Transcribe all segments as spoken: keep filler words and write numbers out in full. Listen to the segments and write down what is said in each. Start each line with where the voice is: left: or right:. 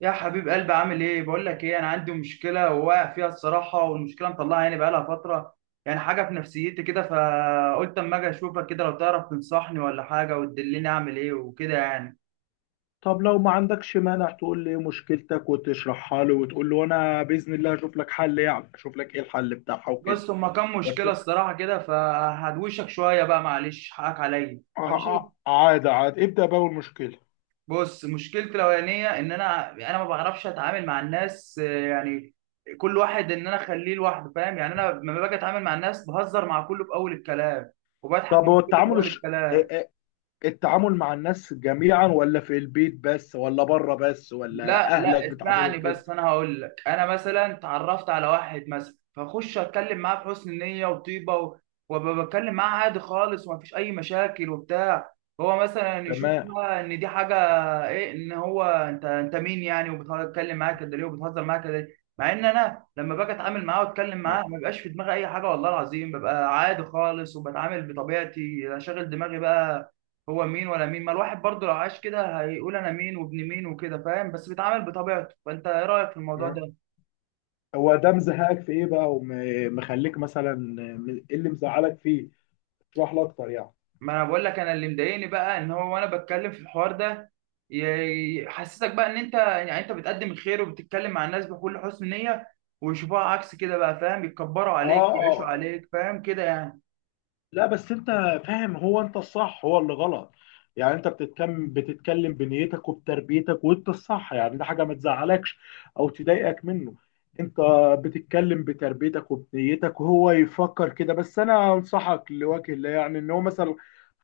right: يا حبيب قلبي، عامل ايه؟ بقول لك ايه، انا عندي مشكله وواقع فيها الصراحه، والمشكله مطلعها يعني بقالها فتره، يعني حاجه في نفسيتي كده. فقلت اما اجي اشوفك كده لو تعرف تنصحني ولا حاجه وتدلني اعمل ايه وكده يعني.
left: طب لو ما عندكش مانع تقول لي إيه مشكلتك وتشرحها له، وتقول له انا باذن الله هشوف لك حل، يعني اشوف لك ايه الحل بتاعها وكده.
right: بص، هما كام
left: بس.
right: مشكله الصراحه كده، فهدوشك شويه بقى، معلش حقك عليا.
left: ع-
right: ماشي،
left: ع- عادي عادي، ابدا باول مشكله.
right: بص مشكلتي الاولانيه ان انا انا ما بعرفش اتعامل مع الناس، آه، يعني كل واحد ان انا اخليه لوحده، فاهم؟ يعني انا لما باجي اتعامل مع الناس بهزر مع كله في اول الكلام وبضحك
left: طب
right: من
left: هو
right: كله في
left: التعامل
right: اول
left: الش... ا-
right: الكلام.
left: ا- التعامل مع الناس جميعا، ولا في البيت بس، ولا بره بس، ولا
right: لا
left: اهلك
right: لا، اسمعني
left: بتعاملهم كده؟
right: بس، انا هقول لك. انا مثلا اتعرفت على واحد مثلا، فاخش اتكلم معاه بحسن نيه وطيبه و- وابقى بتكلم معاه عادي خالص ومفيش اي مشاكل وبتاع. هو مثلا يشوف
left: تمام.
right: بقى ان دي حاجه ايه، ان هو انت انت مين يعني؟ وبتتكلم معاه كده ليه؟ وبتهزر معاه كده ليه؟ مع ان انا لما باجي اتعامل معاه واتكلم معاه
left: أيوة.
right: ما بيبقاش في دماغي اي حاجه، والله العظيم ببقى عادي خالص وبتعامل بطبيعتي، لا شاغل دماغي بقى هو مين ولا مين. ما الواحد برضه لو عاش كده هيقول انا مين وابن مين وكده، فاهم؟ بس بيتعامل بطبيعته. فانت ايه رايك في الموضوع
left: م.
right: ده؟
left: هو ده مزهقك في ايه بقى، ومخليك مثلا، م- ايه اللي مزعلك فيه؟ اشرح لي اكتر يعني.
right: ما انا بقول لك، انا اللي مضايقني بقى ان هو وانا بتكلم في الحوار ده ي- يحسسك بقى ان انت، يعني انت بتقدم الخير وبتتكلم مع الناس بكل حسن نية ويشوفوها عكس كده بقى، فاهم؟ يتكبروا
left: اه،
right: عليك،
left: اه،
right: يعيشوا
left: آه.
right: عليك، فاهم كده يعني.
left: لا، بس انت فاهم، هو انت الصح، هو اللي غلط. يعني انت بتتكلم بتتكلم بنيتك وبتربيتك، وانت الصح. يعني ده حاجه ما تزعلكش او تضايقك منه. انت بتتكلم بتربيتك وبنيتك، وهو يفكر كده. بس انا انصحك لوجه الله، يعني ان هو مثلا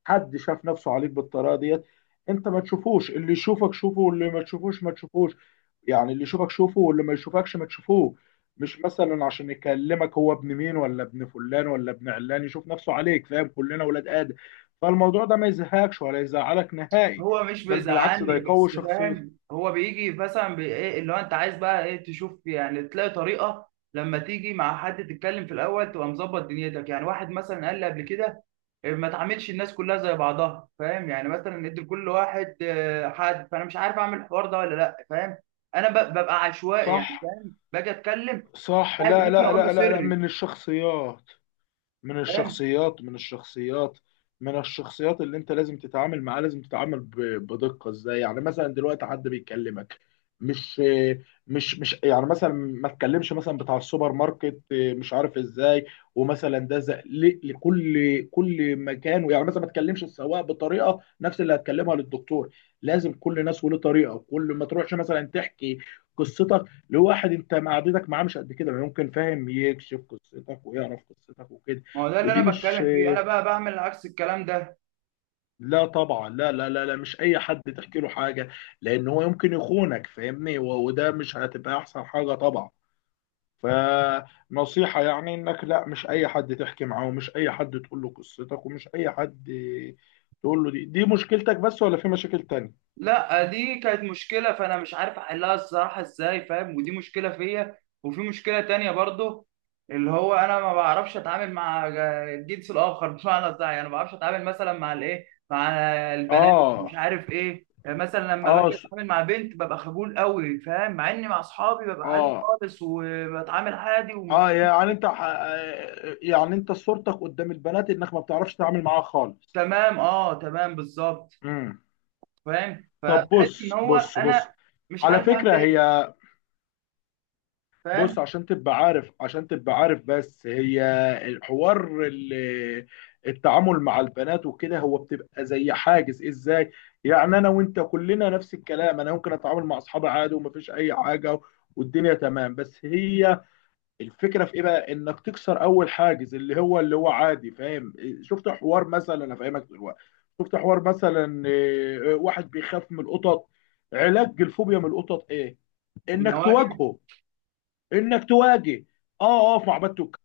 left: حد شاف نفسه عليك بالطريقه ديت، انت ما تشوفوش. اللي يشوفك شوفه، واللي ما تشوفوش ما تشوفوش. يعني اللي يشوفك شوفه، واللي ما يشوفكش ما تشوفوش. مش مثلا عشان يكلمك هو ابن مين ولا ابن فلان ولا ابن علان يشوف نفسه عليك، فاهم؟ كلنا ولاد آدم. فالموضوع ده ما يزهقش ولا يزعلك نهائي،
right: هو مش
left: بل بالعكس ده
right: بيزعلني،
left: يقوي
right: بس فاهم
left: شخصيتك.
right: هو بيجي مثلا بي- ايه اللي هو انت عايز بقى ايه تشوف، يعني تلاقي طريقه لما تيجي مع حد تتكلم في الاول تبقى مظبط دنيتك. يعني واحد مثلا قال لي قبل كده إيه، ما تعاملش الناس كلها زي بعضها، فاهم؟ يعني مثلا ادي لكل واحد آه، حد. فانا مش عارف اعمل الحوار ده ولا لا، فاهم؟ انا ب- ببقى عشوائي
left: صح،
right: يعني، فاهم؟ باجي اتكلم
left: صح.
right: عادي،
left: لا،
right: ممكن
left: لا،
right: اقول له
left: لا، لا، لا،
right: سري،
left: من الشخصيات، من
right: فاهم؟
left: الشخصيات من الشخصيات من الشخصيات اللي انت لازم تتعامل معاه، لازم تتعامل ب- بدقة. ازاي يعني؟ مثلا دلوقتي حد بيكلمك، مش مش مش يعني مثلا ما تكلمش مثلا بتاع السوبر ماركت، اه، مش عارف ازاي. ومثلا ده زق ل- لكل كل مكان. يعني مثلا ما تكلمش السواق بطريقة نفس اللي هتكلمها للدكتور. لازم كل ناس وله طريقة. وكل ما تروحش مثلا تحكي قصتك لواحد انت معدتك معاه مش قد كده، ممكن فاهم يكشف قصتك ويعرف قصتك وكده.
right: ما هو ده اللي
left: ودي
right: انا
left: مش.
right: بتكلم فيه، انا بقى بعمل عكس الكلام ده.
left: لا طبعا، لا، لا، لا، لا، مش اي حد تحكي له حاجه. لان هو يمكن يخونك، فاهمني، و- وده مش هتبقى احسن حاجه طبعا. فنصيحه يعني انك لا، مش اي حد تحكي معاه، ومش اي حد تقول له قصتك، ومش اي حد تقول له دي دي مشكلتك بس، ولا في مشاكل تانية؟
right: لا، دي كانت مشكلة فأنا مش عارف أحلها الصراحة إزاي، فاهم؟ ودي مشكلة فيا. وفي مشكلة تانية برضه، اللي هو أنا ما بعرفش أتعامل مع الجنس الآخر، بمعنى صح يعني ما بعرفش أتعامل مثلا مع الإيه، مع البنات،
left: اه،
right: مش عارف إيه. يعني مثلا لما
left: اه،
right: باجي
left: س-
right: أتعامل مع بنت ببقى خجول قوي، فاهم؟ مع إني مع أصحابي ببقى عادي
left: اه،
right: خالص وبتعامل عادي ومفيش.
left: اه، يعني انت، ح- آه، يعني انت صورتك قدام البنات انك ما بتعرفش تتعامل معاها خالص.
right: تمام أه تمام بالظبط.
left: امم
right: فاهم؟
left: طب
right: فبحس إن
left: بص
right: هو
left: بص بص،
right: أنا مش
left: على
right: عارف أعمل
left: فكرة
right: إيه،
left: هي،
right: فاهم؟
left: بص عشان تبقى عارف، عشان تبقى عارف بس هي الحوار، ال- التعامل مع البنات وكده، هو بتبقى زي حاجز ازاي. يعني انا وانت كلنا نفس الكلام، انا ممكن اتعامل مع اصحابي عادي ومفيش اي حاجه والدنيا تمام. بس هي الفكره في ايه بقى؟ انك تكسر اول حاجز، اللي هو اللي هو عادي، فاهم؟ شفت حوار مثلا، انا فاهمك دلوقتي. شفت حوار مثلا، آه، واحد بيخاف من القطط، علاج الفوبيا من القطط ايه؟ انك
right: النواجذ.
left: تواجهه. انك تواجه اه، اقف مع بنت واتكلم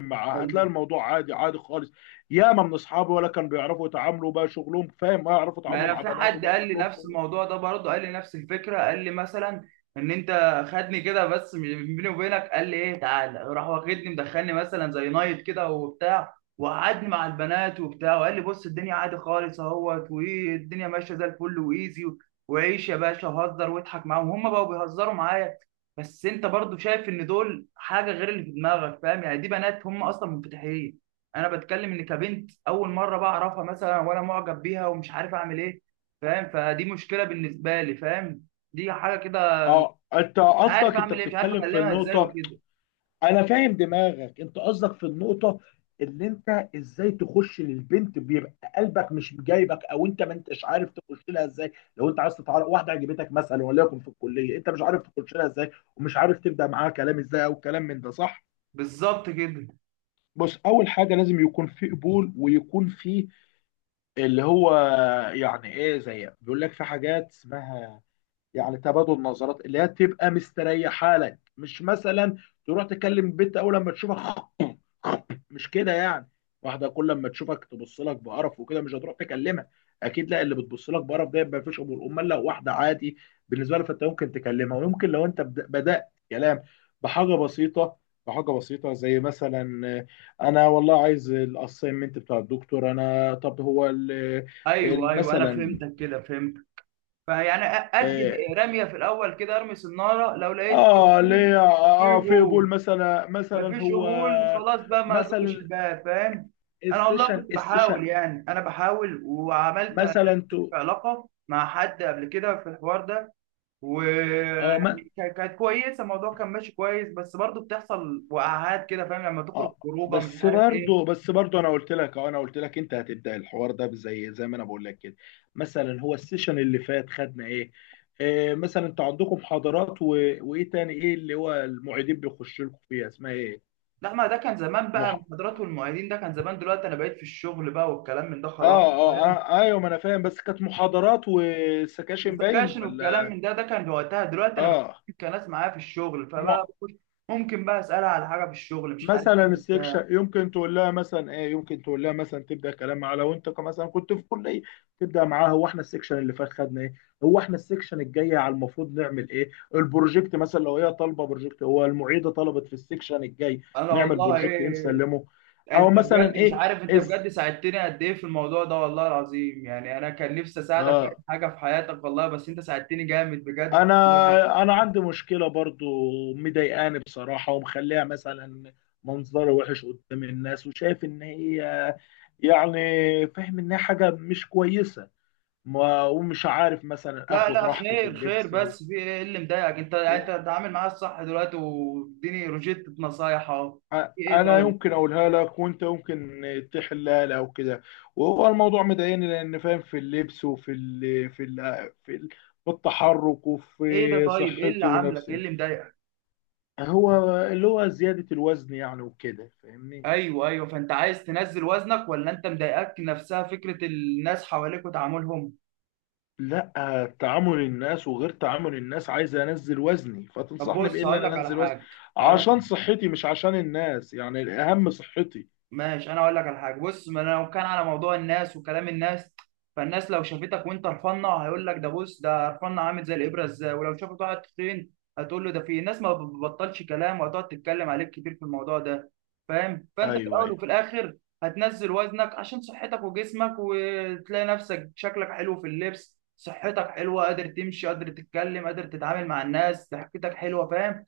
left: معاها، هتلاقي الموضوع عادي، عادي خالص. ياما من اصحابي ولا كانوا بيعرفوا يتعاملوا، بقى شغلهم فاهم، ما يعرفوا
right: ما
left: يتعاملوا
right: انا
left: مع
right: في
left: بنات،
right: حد
left: وبقى
right: قال لي
left: شغلهم
right: نفس
left: كله.
right: الموضوع ده برضه، قال لي نفس الفكره، قال لي مثلا ان انت خدني كده بس من- بيني وبينك قال لي ايه، تعالى، راح واخدني مدخلني مثلا زي نايت كده وبتاع، وقعدني مع البنات وبتاع، وقال لي بص الدنيا عادي خالص اهوت، وايه الدنيا ماشيه زي الفل وايزي، وعيش يا باشا وهزر واضحك معاهم، هم بقوا بيهزروا معايا. بس انت برضه شايف ان دول حاجه غير اللي في دماغك، فاهم؟ يعني دي بنات هم اصلا منفتحين. انا بتكلم ان كبنت اول مره بعرفها مثلا وانا معجب بيها ومش عارف اعمل ايه، فاهم؟ فدي مشكله بالنسبه لي، فاهم؟ دي حاجه كده،
left: اه، انت
right: مش عارف
left: قصدك انت
right: اعمل ايه، مش عارف
left: بتتكلم في
right: اكلمها ازاي
left: النقطة.
right: وكده.
left: انا فاهم دماغك، انت قصدك في النقطة اللي انت ازاي تخش للبنت، بيبقى قلبك مش جايبك، او انت ما انتش عارف تخش لها ازاي. لو انت عايز تتعرف واحده عجبتك مثلا، وليكن في الكليه، انت مش عارف تخش لها ازاي، ومش عارف تبدا معاها كلام ازاي، او كلام من ده، صح؟
right: بالظبط كده.
left: بص، اول حاجه لازم يكون في قبول، ويكون في اللي هو، يعني ايه، زي بيقول لك في حاجات اسمها، يعني تبادل نظرات، اللي هي تبقى مستريحه لك. مش مثلا تروح تكلم البت اول لما تشوفها مش كده يعني. واحده كل لما تشوفك تبص لك بقرف وكده، مش هتروح تكلمها اكيد، لا. اللي بتبص لك بقرف ده ما فيش امور. امال لو واحده عادي بالنسبه لها، فانت ممكن تكلمها. ويمكن لو انت بد- بدات كلام بحاجه بسيطه، بحاجه بسيطه زي مثلا، آه، انا والله عايز الاساينمنت بتاع الدكتور. انا طب هو ال-
right: ايوه
left: ال-
right: ايوه، انا
left: مثلا،
right: فهمتك كده، فهمت. فيعني أ- ادي
left: اه،
right: رميه في الاول كده، ارمي صناره لو لقيت
left: آه،
right: قبول،
left: ليه؟ اه،
right: في
left: في قبول
right: قبول.
left: مثلا؟ مثلا
right: مفيش
left: هو
right: قبول خلاص بقى، ما ادقش
left: مثلا
right: الباب، فاهم؟ انا والله
left: السيشن،
right: كنت
left: السيشن
right: بحاول، يعني انا بحاول وعملت في
left: مثلا، تو
right: علاقه مع حد قبل كده في الحوار ده،
left: اه،
right: ويعني كا- كانت كويسه، الموضوع كان ماشي كويس، بس برضه بتحصل وقعات كده، فاهم؟ لما تخرج
left: اه.
right: خروجه مش
left: بس
right: عارف ايه.
left: برضو، بس برضو انا قلت لك، اه انا قلت لك انت هتبدا الحوار ده، زي زي ما انا بقول لك كده. مثلا هو السيشن اللي فات خدنا ايه؟ آه مثلا انتوا عندكم محاضرات و... وايه تاني؟ ايه اللي هو المعيدين بيخشوا لكم فيها، اسمها ايه؟
right: لا، ما ده كان زمان بقى،
left: مح...
right: المحاضرات والمعيدين ده كان زمان، دلوقتي انا بقيت في الشغل بقى والكلام من ده
left: اه،
right: خلاص،
left: اه،
right: فاهم؟
left: اه، ايوه، ما انا فاهم. بس كانت محاضرات وسكاشن، باين
right: والسكاشن والكلام
left: ولا؟
right: من ده ده كان وقتها، دلوقتي انا
left: اه،
right: بقيت كناس معايا في الشغل، فبقى
left: مع...
right: بخش ممكن بقى اسالها على حاجه في الشغل، مش عارف
left: مثلا
right: ايه بتاع.
left: السكشن يمكن تقول لها مثلا ايه. يمكن تقول لها مثلا تبدا كلام معاها، لو انت ك- مثلا كنت في كليه، تبدا معاها هو احنا السكشن اللي فات خدنا ايه، هو احنا السكشن الجاي على المفروض نعمل ايه، البروجكت مثلا لو هي طالبه بروجكت، هو المعيده طلبت في السكشن الجاي
right: انا
left: نعمل
right: والله
left: بروجكت ايه
right: ايه،
left: نسلمه. او
right: انت
left: مثلا
right: بجد مش
left: ايه،
right: عارف، انت
left: اس
right: بجد ساعدتني قد ايه في الموضوع ده والله العظيم، يعني انا كان نفسي اساعدك في اي
left: اه،
right: حاجه في حياتك والله، بس انت ساعدتني جامد بجد.
left: انا انا عندي مشكله برضو مضايقاني بصراحه، ومخليها مثلا منظري وحش قدام الناس، وشايف ان هي يعني، فاهم ان هي حاجه مش كويسه. ما ومش عارف مثلا
right: لا
left: اخد
right: لا،
left: راحتي في
right: خير خير،
left: اللبس و...
right: بس في ايه اللي مضايقك؟ انت
left: و...
right: انت بتتعامل معايا الصح دلوقتي، واديني روشتة نصايح اهو.
left: أ-
right: في ايه
left: انا
right: طيب؟
left: يمكن اقولها لك وانت يمكن تحلها لي او كده. وهو الموضوع مضايقني لان، فاهم، في اللبس، وفي ال... في ال... في ال... في التحرك،
right: ايه ده؟
left: وفي
right: طيب ايه اللي
left: صحتي
right: عاملك، ايه
left: ونفسي.
right: اللي مضايقك؟
left: هو اللي هو زيادة الوزن يعني وكده، فاهمني.
right: ايوه ايوه، فانت عايز تنزل وزنك، ولا انت مضايقك نفسها فكره الناس حواليك وتعاملهم؟
left: لا، تعامل الناس وغير تعامل الناس، عايز انزل وزني.
right: طب
left: فتنصحني بايه
right: بص،
left: اللي
right: هقول لك
left: انا
right: على
left: انزل وزني
right: حاجه، هقول لك،
left: عشان صحتي، مش عشان الناس، يعني الاهم صحتي.
right: ماشي، انا اقول لك على حاجه. بص، ما انا لو كان على موضوع الناس وكلام الناس، فالناس لو شافتك وانت رفنه هيقول لك ده، بص ده رفنه عامل زي الابره ازاي، ولو شافت واحد تخين هتقول له ده، في الناس ما بتبطلش كلام، وهتقعد تتكلم عليك كتير في الموضوع ده، فاهم؟ فانت في
left: ايوه،
right: الاول
left: ايوه.
right: وفي الاخر هتنزل وزنك عشان صحتك وجسمك، وتلاقي نفسك شكلك حلو في اللبس، صحتك حلوه، قادر تمشي، قادر تتكلم، قادر تتعامل مع الناس، ضحكتك حلوه، فاهم؟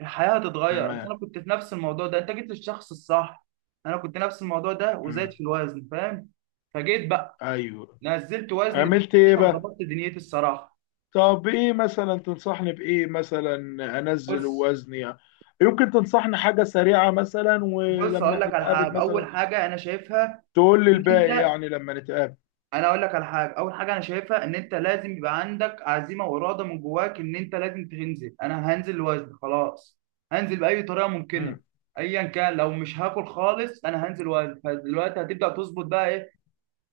right: الحياة هتتغير. أصل
left: تمام.
right: أنا كنت في نفس الموضوع ده، أنت جيت للشخص الصح. أنا كنت نفس الموضوع ده
left: مم.
right: وزايد في الوزن، فاهم؟ فجيت بقى
left: ايوه.
right: نزلت وزن ده
left: عملت ايه بقى؟
right: وظبطت دنيتي الصراحة.
left: طب ايه مثلا تنصحني بايه مثلا؟ انزل
right: بص
left: وزني، يمكن تنصحني حاجة سريعة مثلا،
right: بص، أقول
left: ولما
right: لك على
left: نتقابل
right: حاجة أول
left: مثلا
right: حاجة أنا شايفها
left: تقول لي
right: إن
left: الباقي
right: أنت
left: يعني لما نتقابل.
right: أنا أقول لك على حاجة، أول حاجة أنا شايفها إن أنت لازم يبقى عندك عزيمة وإرادة من جواك، إن أنت لازم تنزل. أنا هنزل وزن خلاص، هنزل بأي طريقة ممكنة،
left: مم.
right: أيا كان، لو مش هاكل خالص أنا هنزل وزن. فدلوقتي هتبدأ تظبط بقى إيه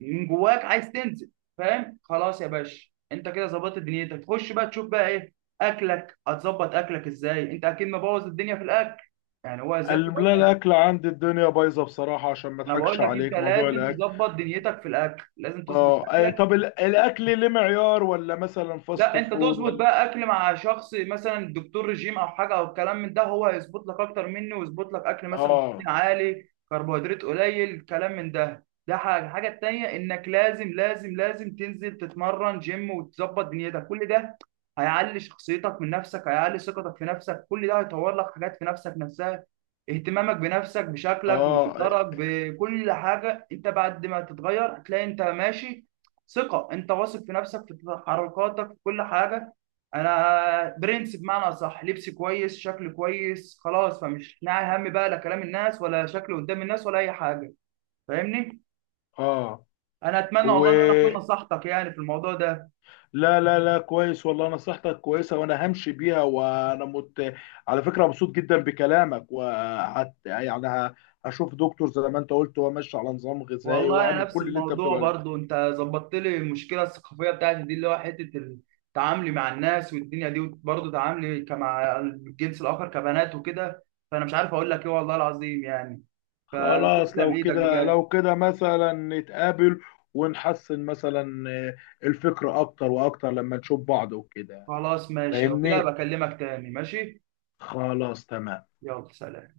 right: من جواك عايز تنزل. فاهم؟ خلاص يا باشا، انت كده ظبطت دنيتك، تخش بقى تشوف بقى ايه، اكلك هتظبط اكلك ازاي، انت اكيد مبوظ الدنيا في الاكل، يعني هو ازاي.
left: ال- لا، الاكل عندي الدنيا بايظه بصراحه، عشان ما
right: انا
left: اضحكش
right: بقول لك انت
left: عليك، موضوع
right: لازم
left: الاكل.
right: تظبط دنيتك في الاكل، لازم تظبط
left: اه، أي-
right: اكلك.
left: طب ال- الاكل ليه معيار؟ ولا مثلا
right: لا،
left: فاست
right: انت
left: فود
right: تظبط
left: ولا؟
right: بقى اكل مع شخص مثلا دكتور رجيم او حاجه او الكلام من ده، هو هيظبط لك اكتر مني، ويظبط لك اكل مثلا بروتين
left: اه،
right: عالي كربوهيدرات قليل كلام من ده، ده حاجه. الحاجه التانيه انك لازم لازم لازم تنزل تتمرن جيم وتظبط دنيتك، كل ده هيعلي شخصيتك من نفسك، هيعلي ثقتك في نفسك، كل ده هيطور لك حاجات في نفسك نفسها. اهتمامك بنفسك بشكلك
left: اه،
right: بمنظرك بكل حاجه، انت بعد ما تتغير هتلاقي انت ماشي ثقه، انت واثق في نفسك في تحركاتك في كل حاجه. انا برنس بمعنى اصح، لبسي كويس، شكلي كويس، خلاص، فمش ناعي هم بقى لا كلام الناس ولا شكلي قدام الناس ولا اي حاجه، فاهمني؟
left: اه،
right: انا اتمنى
left: و
right: والله ان انا اكون نصحتك يعني في الموضوع ده.
left: لا، لا، لا، كويس والله، نصيحتك كويسه وانا همشي بيها. وانا مت، على فكره مبسوط جدا بكلامك، وحت يعني ه- هشوف دكتور زي ما انت قلت، وامشي على نظام غذائي،
right: والله انا
left: واعمل
right: نفس
left: كل اللي انت بتقول
right: الموضوع
left: عليه.
right: برضو، انت ظبطت لي المشكله الثقافيه بتاعتي دي، اللي هو حته تعاملي مع الناس والدنيا دي، وبرضه تعاملي كمع الجنس الاخر كبنات وكده، فانا مش عارف اقول لك ايه والله العظيم يعني،
left: خلاص
right: فتسلم
left: لو
right: ايدك
left: كده،
right: بجد.
left: لو كده مثلا نتقابل، ونحسن مثلا، آه، الفكرة أكتر وأكتر لما نشوف بعض وكده.
right: خلاص ماشي، لو كده
left: فاهمني؟
right: بكلمك تاني، ماشي،
left: خلاص تمام.
right: يلا سلام.